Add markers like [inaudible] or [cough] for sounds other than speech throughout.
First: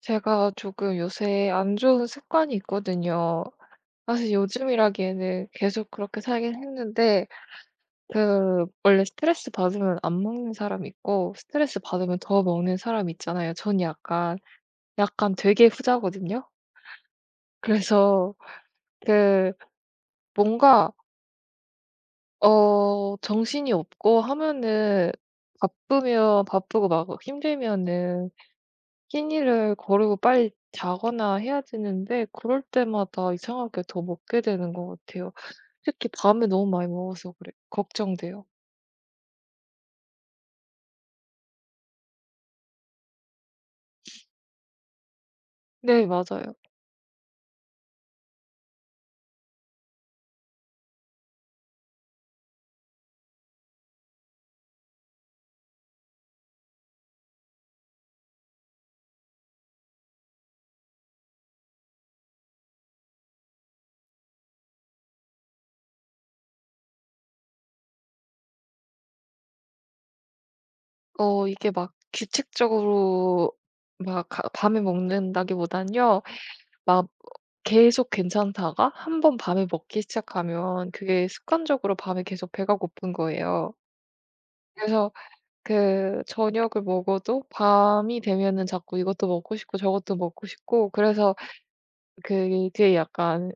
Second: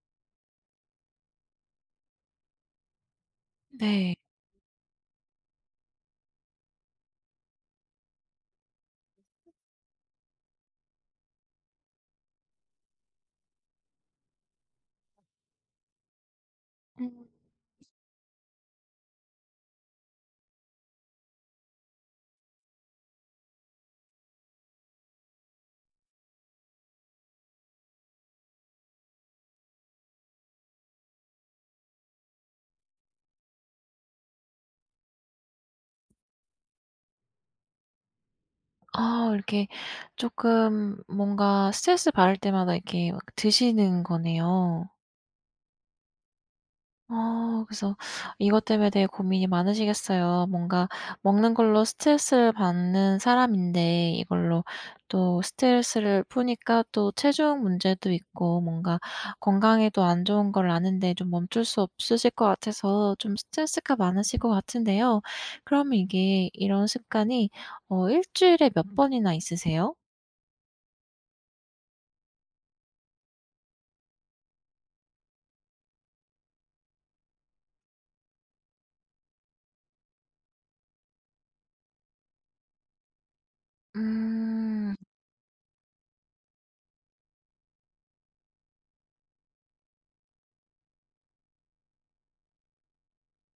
제가 조금 요새 안 좋은 습관이 있거든요. 네. 사실 요즘이라기에는 계속 그렇게 살긴 했는데, 원래 스트레스 받으면 안 먹는 사람 있고, 스트레스 받으면 더 먹는 사람 있잖아요. 전 약간 되게 후자거든요. 그래서, 그, 뭔가, 어, 정신이 없고 하면은, 바쁘고 막 힘들면은 끼니를 거르고 빨리 자거나 해야 되는데 그럴 때마다 이상하게 더 먹게 되는 것 같아요. 특히 밤에 너무 많이 먹어서 그래요. 걱정돼요. 아, 이렇게 조금 뭔가 스트레스 받을 때마다 이렇게 막 드시는 거네요. 네, 맞아요. 그래서 이것 때문에 되게 고민이 많으시겠어요. 뭔가 먹는 걸로 스트레스를 받는 사람인데 이걸로 또 스트레스를 푸니까 또 체중 문제도 있고 뭔가 건강에도 안 좋은 걸 아는데 좀 멈출 수 없으실 것 같아서 좀 스트레스가 많으실 것 같은데요. 그럼 이게 이런 습관이 주일에 몇 번이나 있으세요? 이게 막 규칙적으로 막 가 밤에 먹는다기보다는요. 막 계속 괜찮다가 한번 밤에 먹기 시작하면 그게 습관적으로 밤에 계속 배가 고픈 거예요. 음. 그래서 그 저녁을 먹어도 밤이 되면은 자꾸 이것도 먹고 싶고 저것도 먹고 싶고 그래서 그게 약간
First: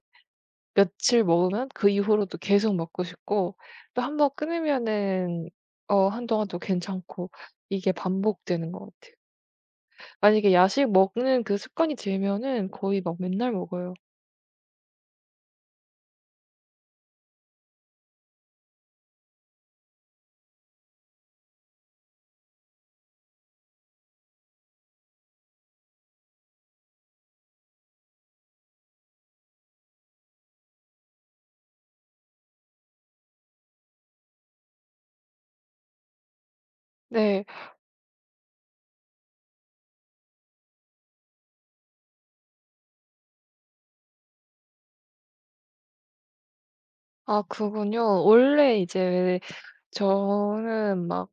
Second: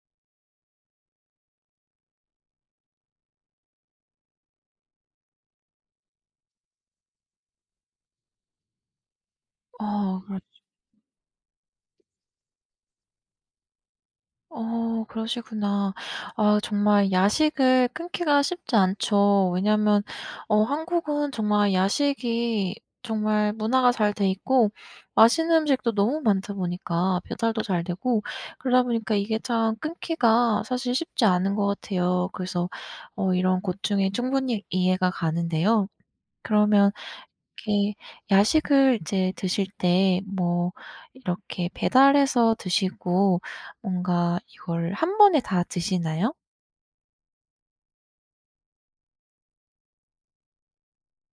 며칠 먹으면 그 이후로도 계속 먹고 싶고 또 한번 끊으면은 한동안 또 괜찮고 이게 반복되는 것 같아요. 아 그렇 만약에 야식 먹는 그 습관이 들면은 거의 막 맨날 먹어요. 어, 그러시구나. 아, 정말 야식을 끊기가 쉽지 않죠. 왜냐하면 한국은 정말 야식이 정말 문화가 잘 돼 있고 맛있는 음식도 너무 많다 보니까 배달도 잘 되고, 그러다 보니까 이게 참 끊기가 사실 쉽지 않은 것 같아요. 그래서 이런 고충이 충분히 이해가 가는데요. 그러면 네. 이렇게 야식을 이제 드실 때 뭐 이렇게 배달해서 드시고 뭔가 이걸 한 번에 다 드시나요? 아 그군요. 원래 이제 저는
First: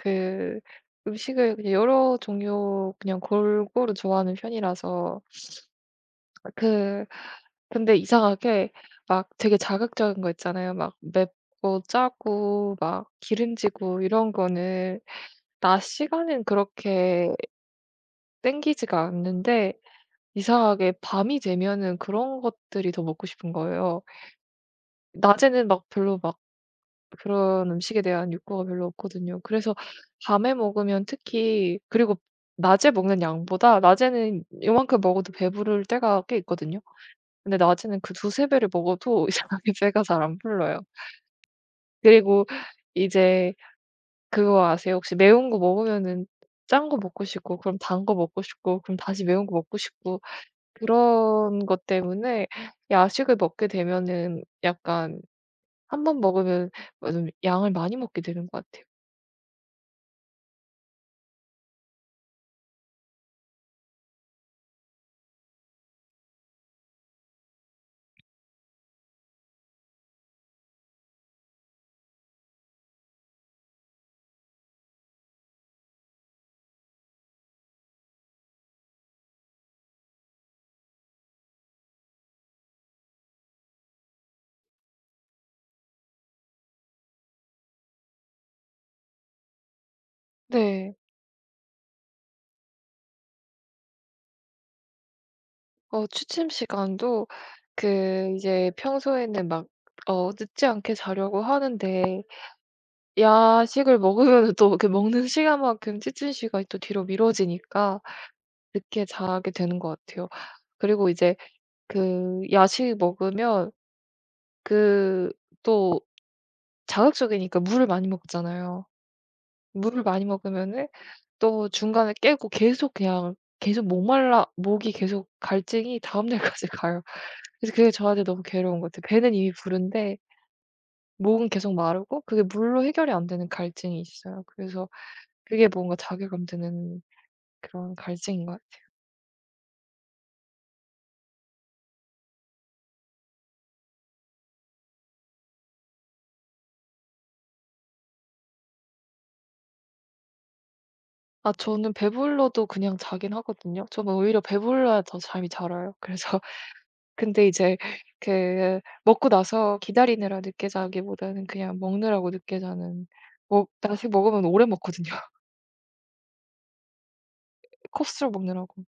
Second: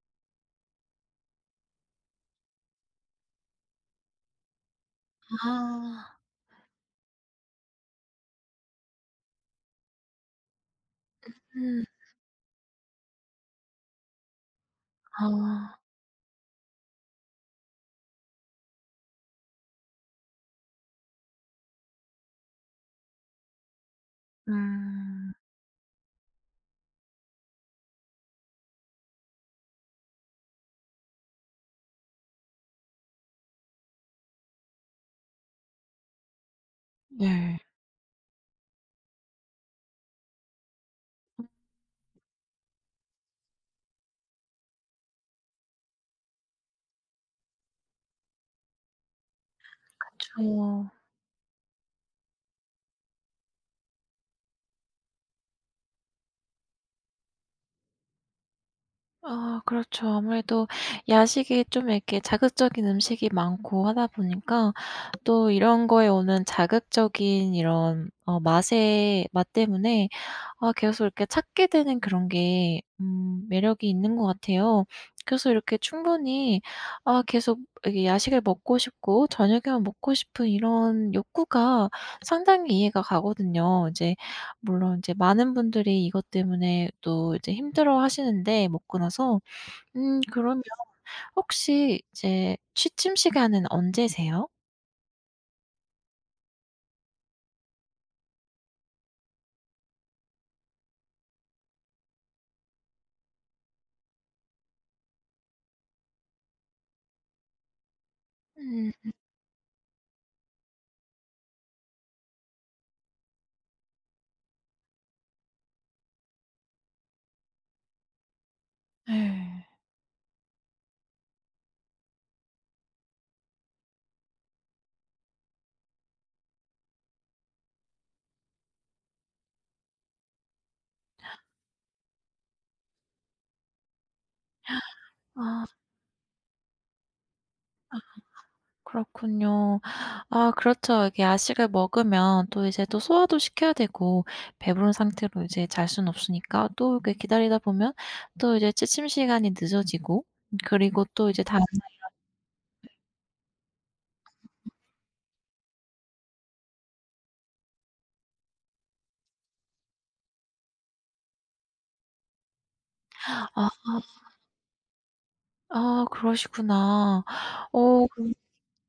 그 음식을 그냥 여러 종류 그냥 골고루 좋아하는 편이라서 아. 그 근데 이상하게 막 되게 자극적인 거 있잖아요. 막 맵고 음. 짜고 막 기름지고 이런 거는 아. 낮 시간엔 그렇게 땡기지가 않는데 이상하게 밤이 되면은 그런 것들이 더 먹고 싶은 거예요. 음. 낮에는 막 별로 막 그런 음식에 대한 욕구가 별로 없거든요. 그래서 밤에 먹으면 특히 그리고 낮에 먹는 양보다 낮에는 요만큼 먹어도 배부를 때가 꽤 있거든요. 근데 네. 낮에는 그 두세 배를 먹어도 [laughs] 이상하게 배가 잘 안 불러요. 그리고 이제 그거 아세요? 혹시 매운 거 먹으면은 짠 거 먹고 싶고 그럼 단 거 먹고 싶고 그럼 다시 매운 거 먹고 싶고 그쵸. 그런 것 때문에 야식을 먹게 되면은 약간 한번 먹으면 뭐 좀 양을 많이 먹게 되는 것 같아요. 아, 그렇죠. 아무래도 야식이 좀 이렇게 자극적인 음식이 많고 하다 보니까 또 이런 거에 오는 자극적인 이런 맛의 맛 때문에 계속 이렇게 찾게 되는 그런 게 매력이 있는 것 같아요. 그래서 이렇게 충분히 계속 이게 야식을 먹고 싶고 저녁에만 먹고 싶은 이런 욕구가 상당히 이해가 가거든요. 이제 물론 이제 많은 분들이 이것 때문에 또 이제 힘들어하시는데 먹고 나서. 그러면 네. 혹시 이제 취침 시간은 언제세요? 취침 시간도 그 이제 평소에는 막 늦지 않게 자려고 하는데 야식을 먹으면 또 그 먹는 시간만큼 취침 시간이 또 뒤로 미뤄지니까 음. 늦게 자게 되는 것 같아요. 그리고 이제 그 야식 먹으면 그 또 자극적이니까 물을 많이 먹잖아요. 네. 물을 많이 먹으면은 또 중간에 깨고 계속 그냥 계속 목말라 목이 계속 갈증이 다음 날까지 [laughs] 가요. 그래서 그게 저한테 너무 괴로운 것 같아요. 배는 이미 부른데 목은 계속 마르고 그게 물로 해결이 안 되는 갈증이 있어요. 그래서 아. 그게 뭔가 자괴감 드는 그런 갈증인가요? 그렇군요. 아, 그렇죠. 이게 야식을 먹으면 또 이제 또 소화도 시켜야 되고 배부른 상태로 이제 잘 수는 없으니까 또 이렇게 기다리다 보면 또 이제 취침 시간이 늦어지고, 그리고 또 이제 아 다음 저는 배불러도 그냥 자긴 하거든요. 저는 오히려 배불러야 더 잠이 잘 와요. 그래서 [laughs] 근데 이제 그 먹고 나서 기다리느라 늦게 자기보다는 그냥 먹느라고 늦게 자는 먹 아. 야식 먹으면 오래 먹거든요. [laughs] 아, 그러시구나. 어. 컵수로 먹느라고.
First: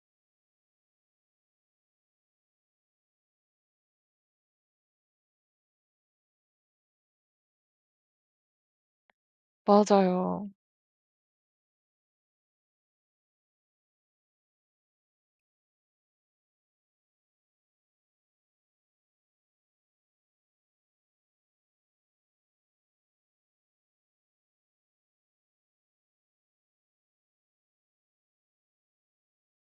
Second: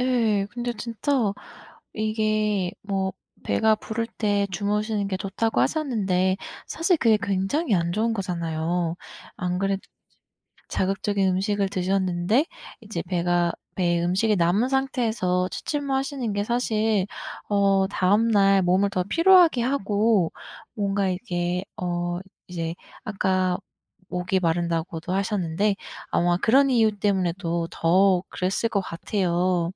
예. 근데 진짜 이게 뭐 "배가 부를 때 주무시는 게 좋다."고 하셨는데 사실 그게 굉장히 안 좋은 거잖아요. 안 그래도 맞아요. 자극적인 음식을 드셨는데 이제 배가 배에 음식이 남은 상태에서 취침하시는 게 사실 다음 날 몸을 더 피로하게 하고 뭔가 이게 어 이제 아까 목이 마른다고도 하셨는데 아마 그런 이유 때문에도 더 그랬을 것 같아요.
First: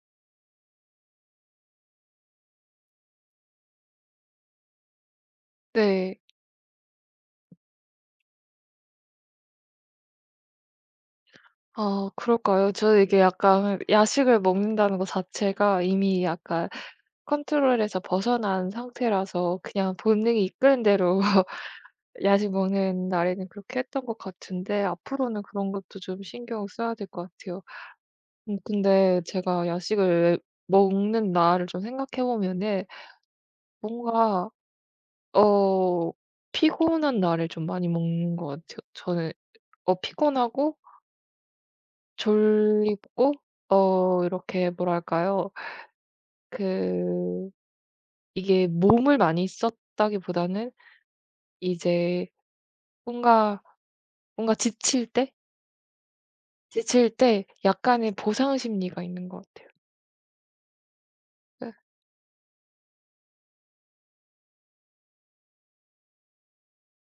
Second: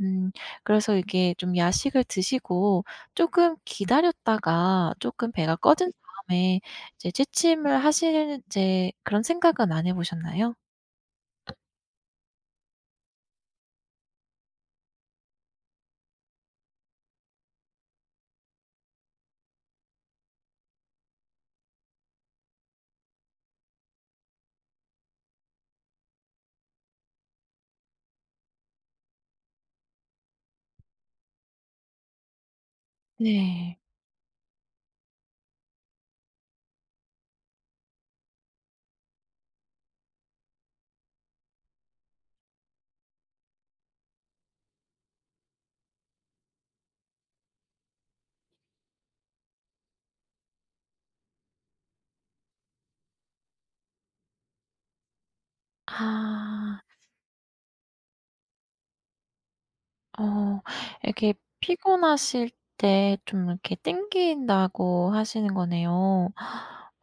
음. 그래서 이게 좀 야식을 드시고 조금 기다렸다가 조금 배가 꺼진 네. 다음에 이제 취침을 하실, 이제 그런 생각은 안 해 보셨나요? 아 그럴까요? 저 이게 약간 야식을 먹는다는 거 자체가 이미 약간 컨트롤에서 벗어난 상태라서 그냥 본능이 이끄는 대로 [laughs] 야식 먹는 날에는 그렇게 했던 것 같은데 앞으로는 그런 것도 좀 신경 써야 될 것 같아요. 근데 제가 야식을 먹는 날을 좀 생각해 보면은 네. 뭔가 어 피곤한 날을 좀 많이 먹는 것 같아요. 저는 피곤하고 졸리고 이렇게 뭐랄까요? 그 이게 몸을 많이 썼다기보다는 이제 뭔가 뭔가 아. 지칠 때 약간의 보상 심리가 있는 것 같아요. 어. 이렇게 네. 피곤하실 때 좀 이렇게 땡긴다고 하시는 거네요.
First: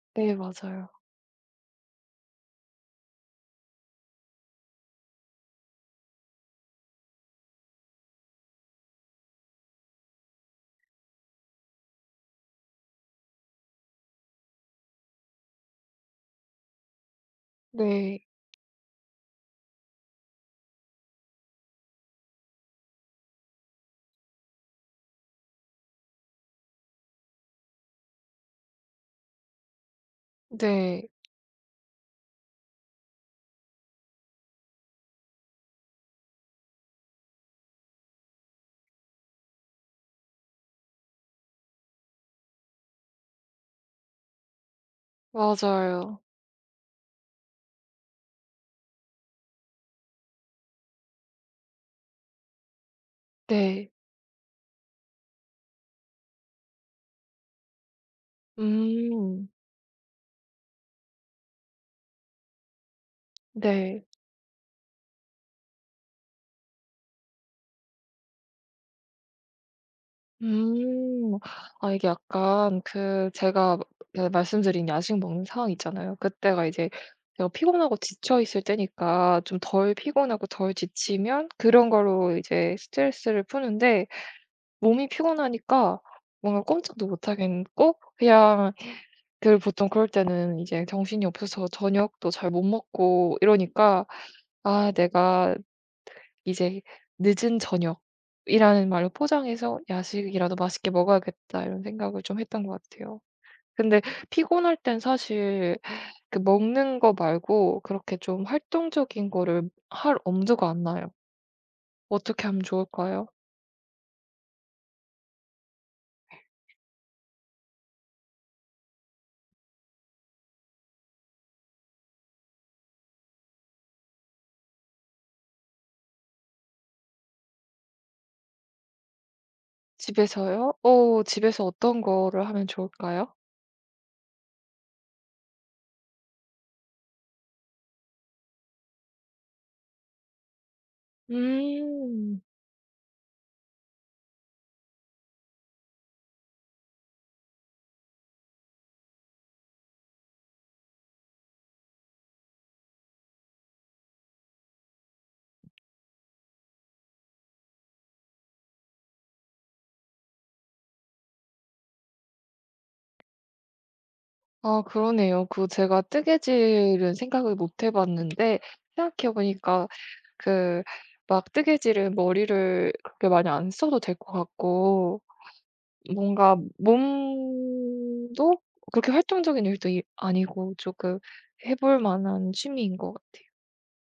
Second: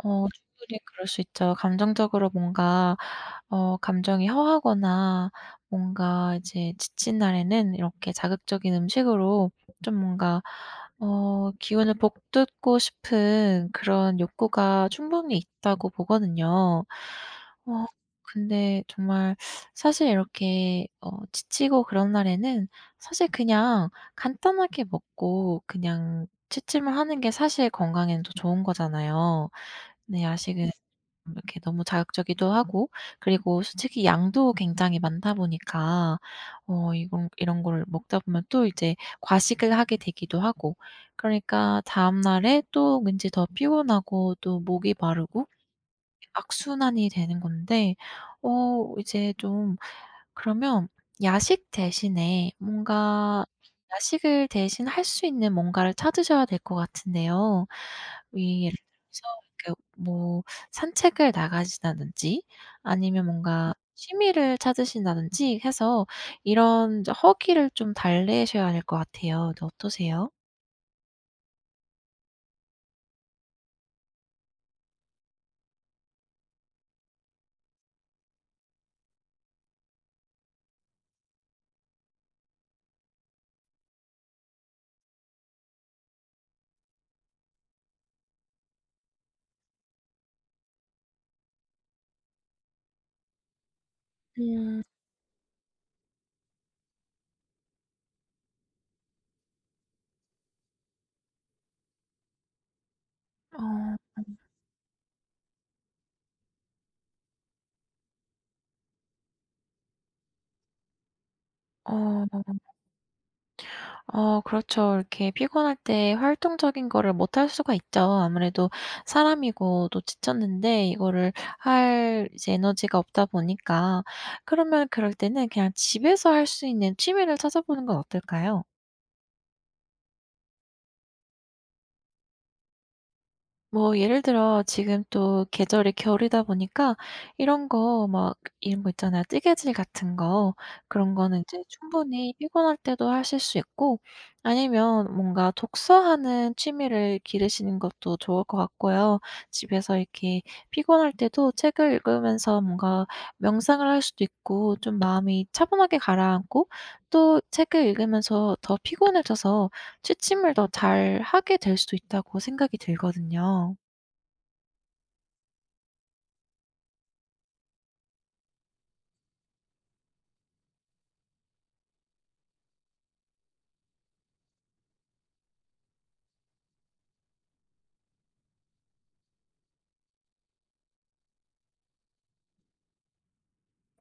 어, 네 충분히 맞아요. 그럴 수 있죠. 감정적으로 뭔가 감정이 허하거나 뭔가 이제 지친 날에는 이렇게 자극적인 음식으로 좀 뭔가 기운을 북돋고 싶은 그런 욕구가 충분히 있다고 보거든요. 어. 네. 근데 정말 사실 이렇게 지치고 그런 날에는 사실 그냥 간단하게 먹고 그냥 취침을 하는 게 사실 건강에는 더 좋은 거잖아요. 근데 야식은 네. 이렇게 너무 자극적이기도 하고 그리고 솔직히 양도 굉장히 많다 보니까 이건 이런 거를 먹다 보면 또 이제 과식을 하게 되기도 하고, 그러니까 다음 날에 또 왠지 더 피곤하고 또 목이 마르고 맞아요. 악순환이 되는 건데 이제 좀 그러면 야식 대신에 뭔가 네. 야식을 대신 할 수 있는 뭔가를 찾으셔야 될 것 같은데요. 이 예를 들어서 음. 이렇게 뭐 산책을 나가신다든지 아니면 뭔가 네. 취미를 찾으신다든지 해서 이런 허기를 좀 달래셔야 될 것 같아요. 네, 어떠세요? 음. 아 이게 약간 그 제가 그 말씀드린 야식 먹는 상황 있잖아요. 그때가 이제 제가 피곤하고 지쳐 있을 때니까 좀 덜 피곤하고 덜 지치면 그런 걸로 이제 스트레스를 푸는데 몸이 피곤하니까 뭔가 꼼짝도 못 하겠고 그냥 늘 보통 그럴 때는 이제 정신이 없어서 저녁도 잘 못 먹고 이러니까 음. 아 내가 이제 "늦은 저녁"이라는 말로 포장해서 '야식이라도 맛있게 먹어야겠다.' 이런 생각을 좀 했던 것 같아요. 근데 어. 피곤할 땐 사실 그 먹는 거 말고 그렇게 좀 활동적인 거를 할 엄두가 안 나요. 어떻게 어. 하면 좋을까요? 어, 그렇죠. 이렇게 피곤할 때 활동적인 거를 못 할 수가 있죠. 아무래도 사람이고 또 지쳤는데 이거를 할 이제 에너지가 없다 보니까. 그러면 그럴 때는 그냥 집에서 할 수 있는 취미를 찾아보는 건 어떨까요? 집에서요? 집에서 어떤 거를 하면 좋을까요? 뭐 예를 들어 지금 또 계절이 겨울이다 보니까 이런 거 막 이런 거 있잖아요. 뜨개질 같은 거. 그런 거는 이제 충분히 음. 피곤할 때도 하실 수 있고 아니면 뭔가 독서하는 취미를 기르시는 것도 좋을 것 같고요. 집에서 이렇게 피곤할 때도 책을 읽으면서 뭔가 명상을 할 수도 있고 좀 마음이 차분하게 가라앉고 또 책을 읽으면서 더 피곤해져서 취침을 더 잘하게 될 수도 있다고 생각이 들거든요. 아 그러네요. 그 제가 뜨개질은 생각을 못 해 봤는데 생각해 보니까 그 막 뜨개질은 머리를 그렇게 많이 안 써도 될 것 같고 뭔가 몸도 그렇게 활동적인 일도 이 아니고 조금 해볼 만한 취미인 것 같아요.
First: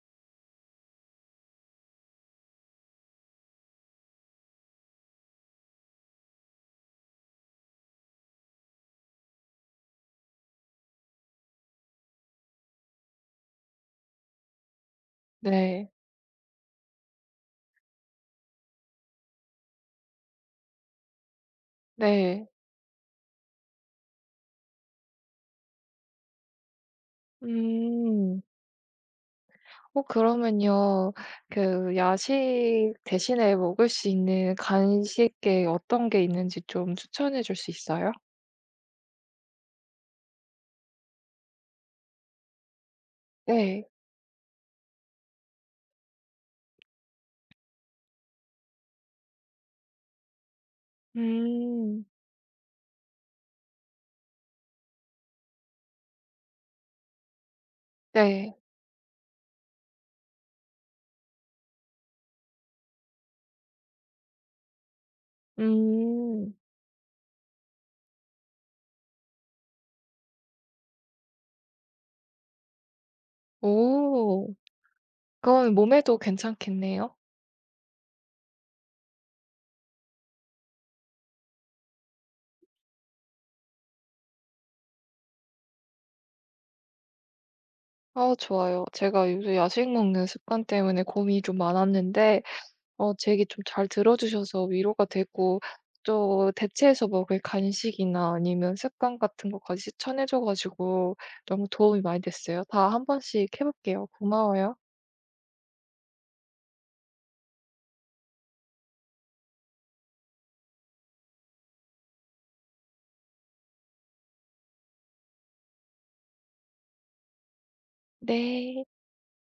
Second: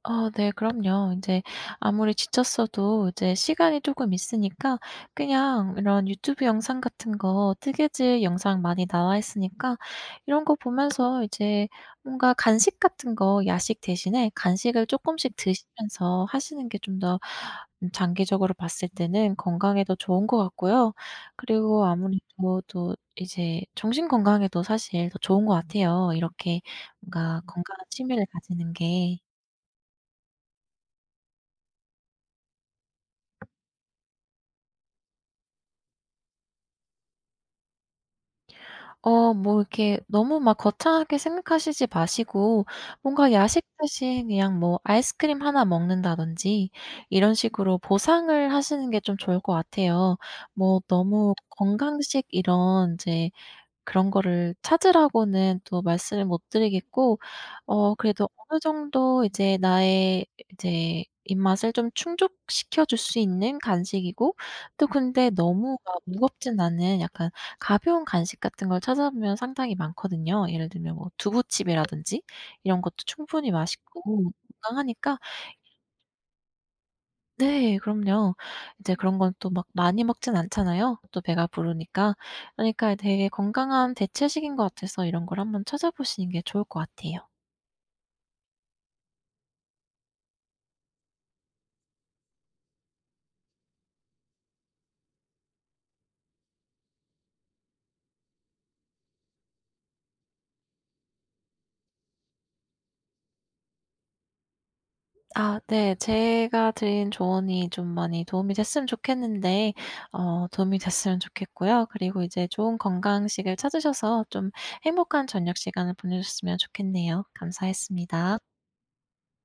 어, 네, 그럼요. 이제 아무리 지쳤어도 이제 시간이 조금 있으니까 그냥 이런 유튜브 영상 같은 거, 뜨개질 영상 많이 나와 있으니까 이런 거 보면서 이제 뭔가 간식 같은 거, 야식 대신에 간식을 조금씩 네. 드시면서 하시는 게 좀 더, 장기적으로 봤을 때는 건강에도 좋은 것 같고요. 그리고 아무래도 네. 또 이제 정신 건강에도 사실 더 좋은 것 같아요. 이렇게 뭔가 건강한 취미를 음. 가지는 게. 그러면요. 그 야식 대신에 먹을 수 있는 간식에 어떤 게 있는지 좀 추천해 줄 수 있어요? 어, 뭐 이렇게 너무 막 거창하게 생각하시지 마시고 뭔가 야식 네. 대신 그냥 뭐 아이스크림 하나 먹는다든지 이런 식으로 보상을 하시는 게 좀 좋을 것 같아요. 뭐 너무 음. 건강식 이런 이제 그런 거를 찾으라고는 또 말씀을 못 드리겠고 그래도 네. 어느 정도 이제 나의 이제 입맛을 좀 충족시켜 줄 수 있는 간식이고 또 근데 너무 막 음. 무겁진 않은 약간 가벼운 간식 같은 걸 찾아보면 상당히 많거든요. 예를 들면 뭐 두부칩이라든지 이런 것도 충분히 맛있고 오. 건강하니까. 그건 몸에도 괜찮겠네요. 네. 그럼요. 이제 그런 건 또 막 많이 먹진 않잖아요, 또 배가 부르니까. 그러니까 되게 건강한 대체식인 것 같아서 이런 걸 한번 찾아보시는 게 좋을 것 같아요. 아 좋아요. 제가 요새 야식 먹는 습관 때문에 고민이 좀 많았는데 제 얘기 좀 잘 들어 주셔서 위로가 되고 또 대체해서 먹을 간식이나 아니면 습관 같은 것까지 추천해 줘 가지고 너무 도움이 많이 됐어요. 다 한 번씩 해 볼게요. 고마워요. 아, 네. 제가 드린 조언이 좀 많이 도움이 됐으면 좋겠는데, 도움이 됐으면 좋겠고요. 그리고 이제 좋은 건강식을 찾으셔서 좀 행복한 저녁 시간을 보내셨으면 좋겠네요. 감사했습니다. 네.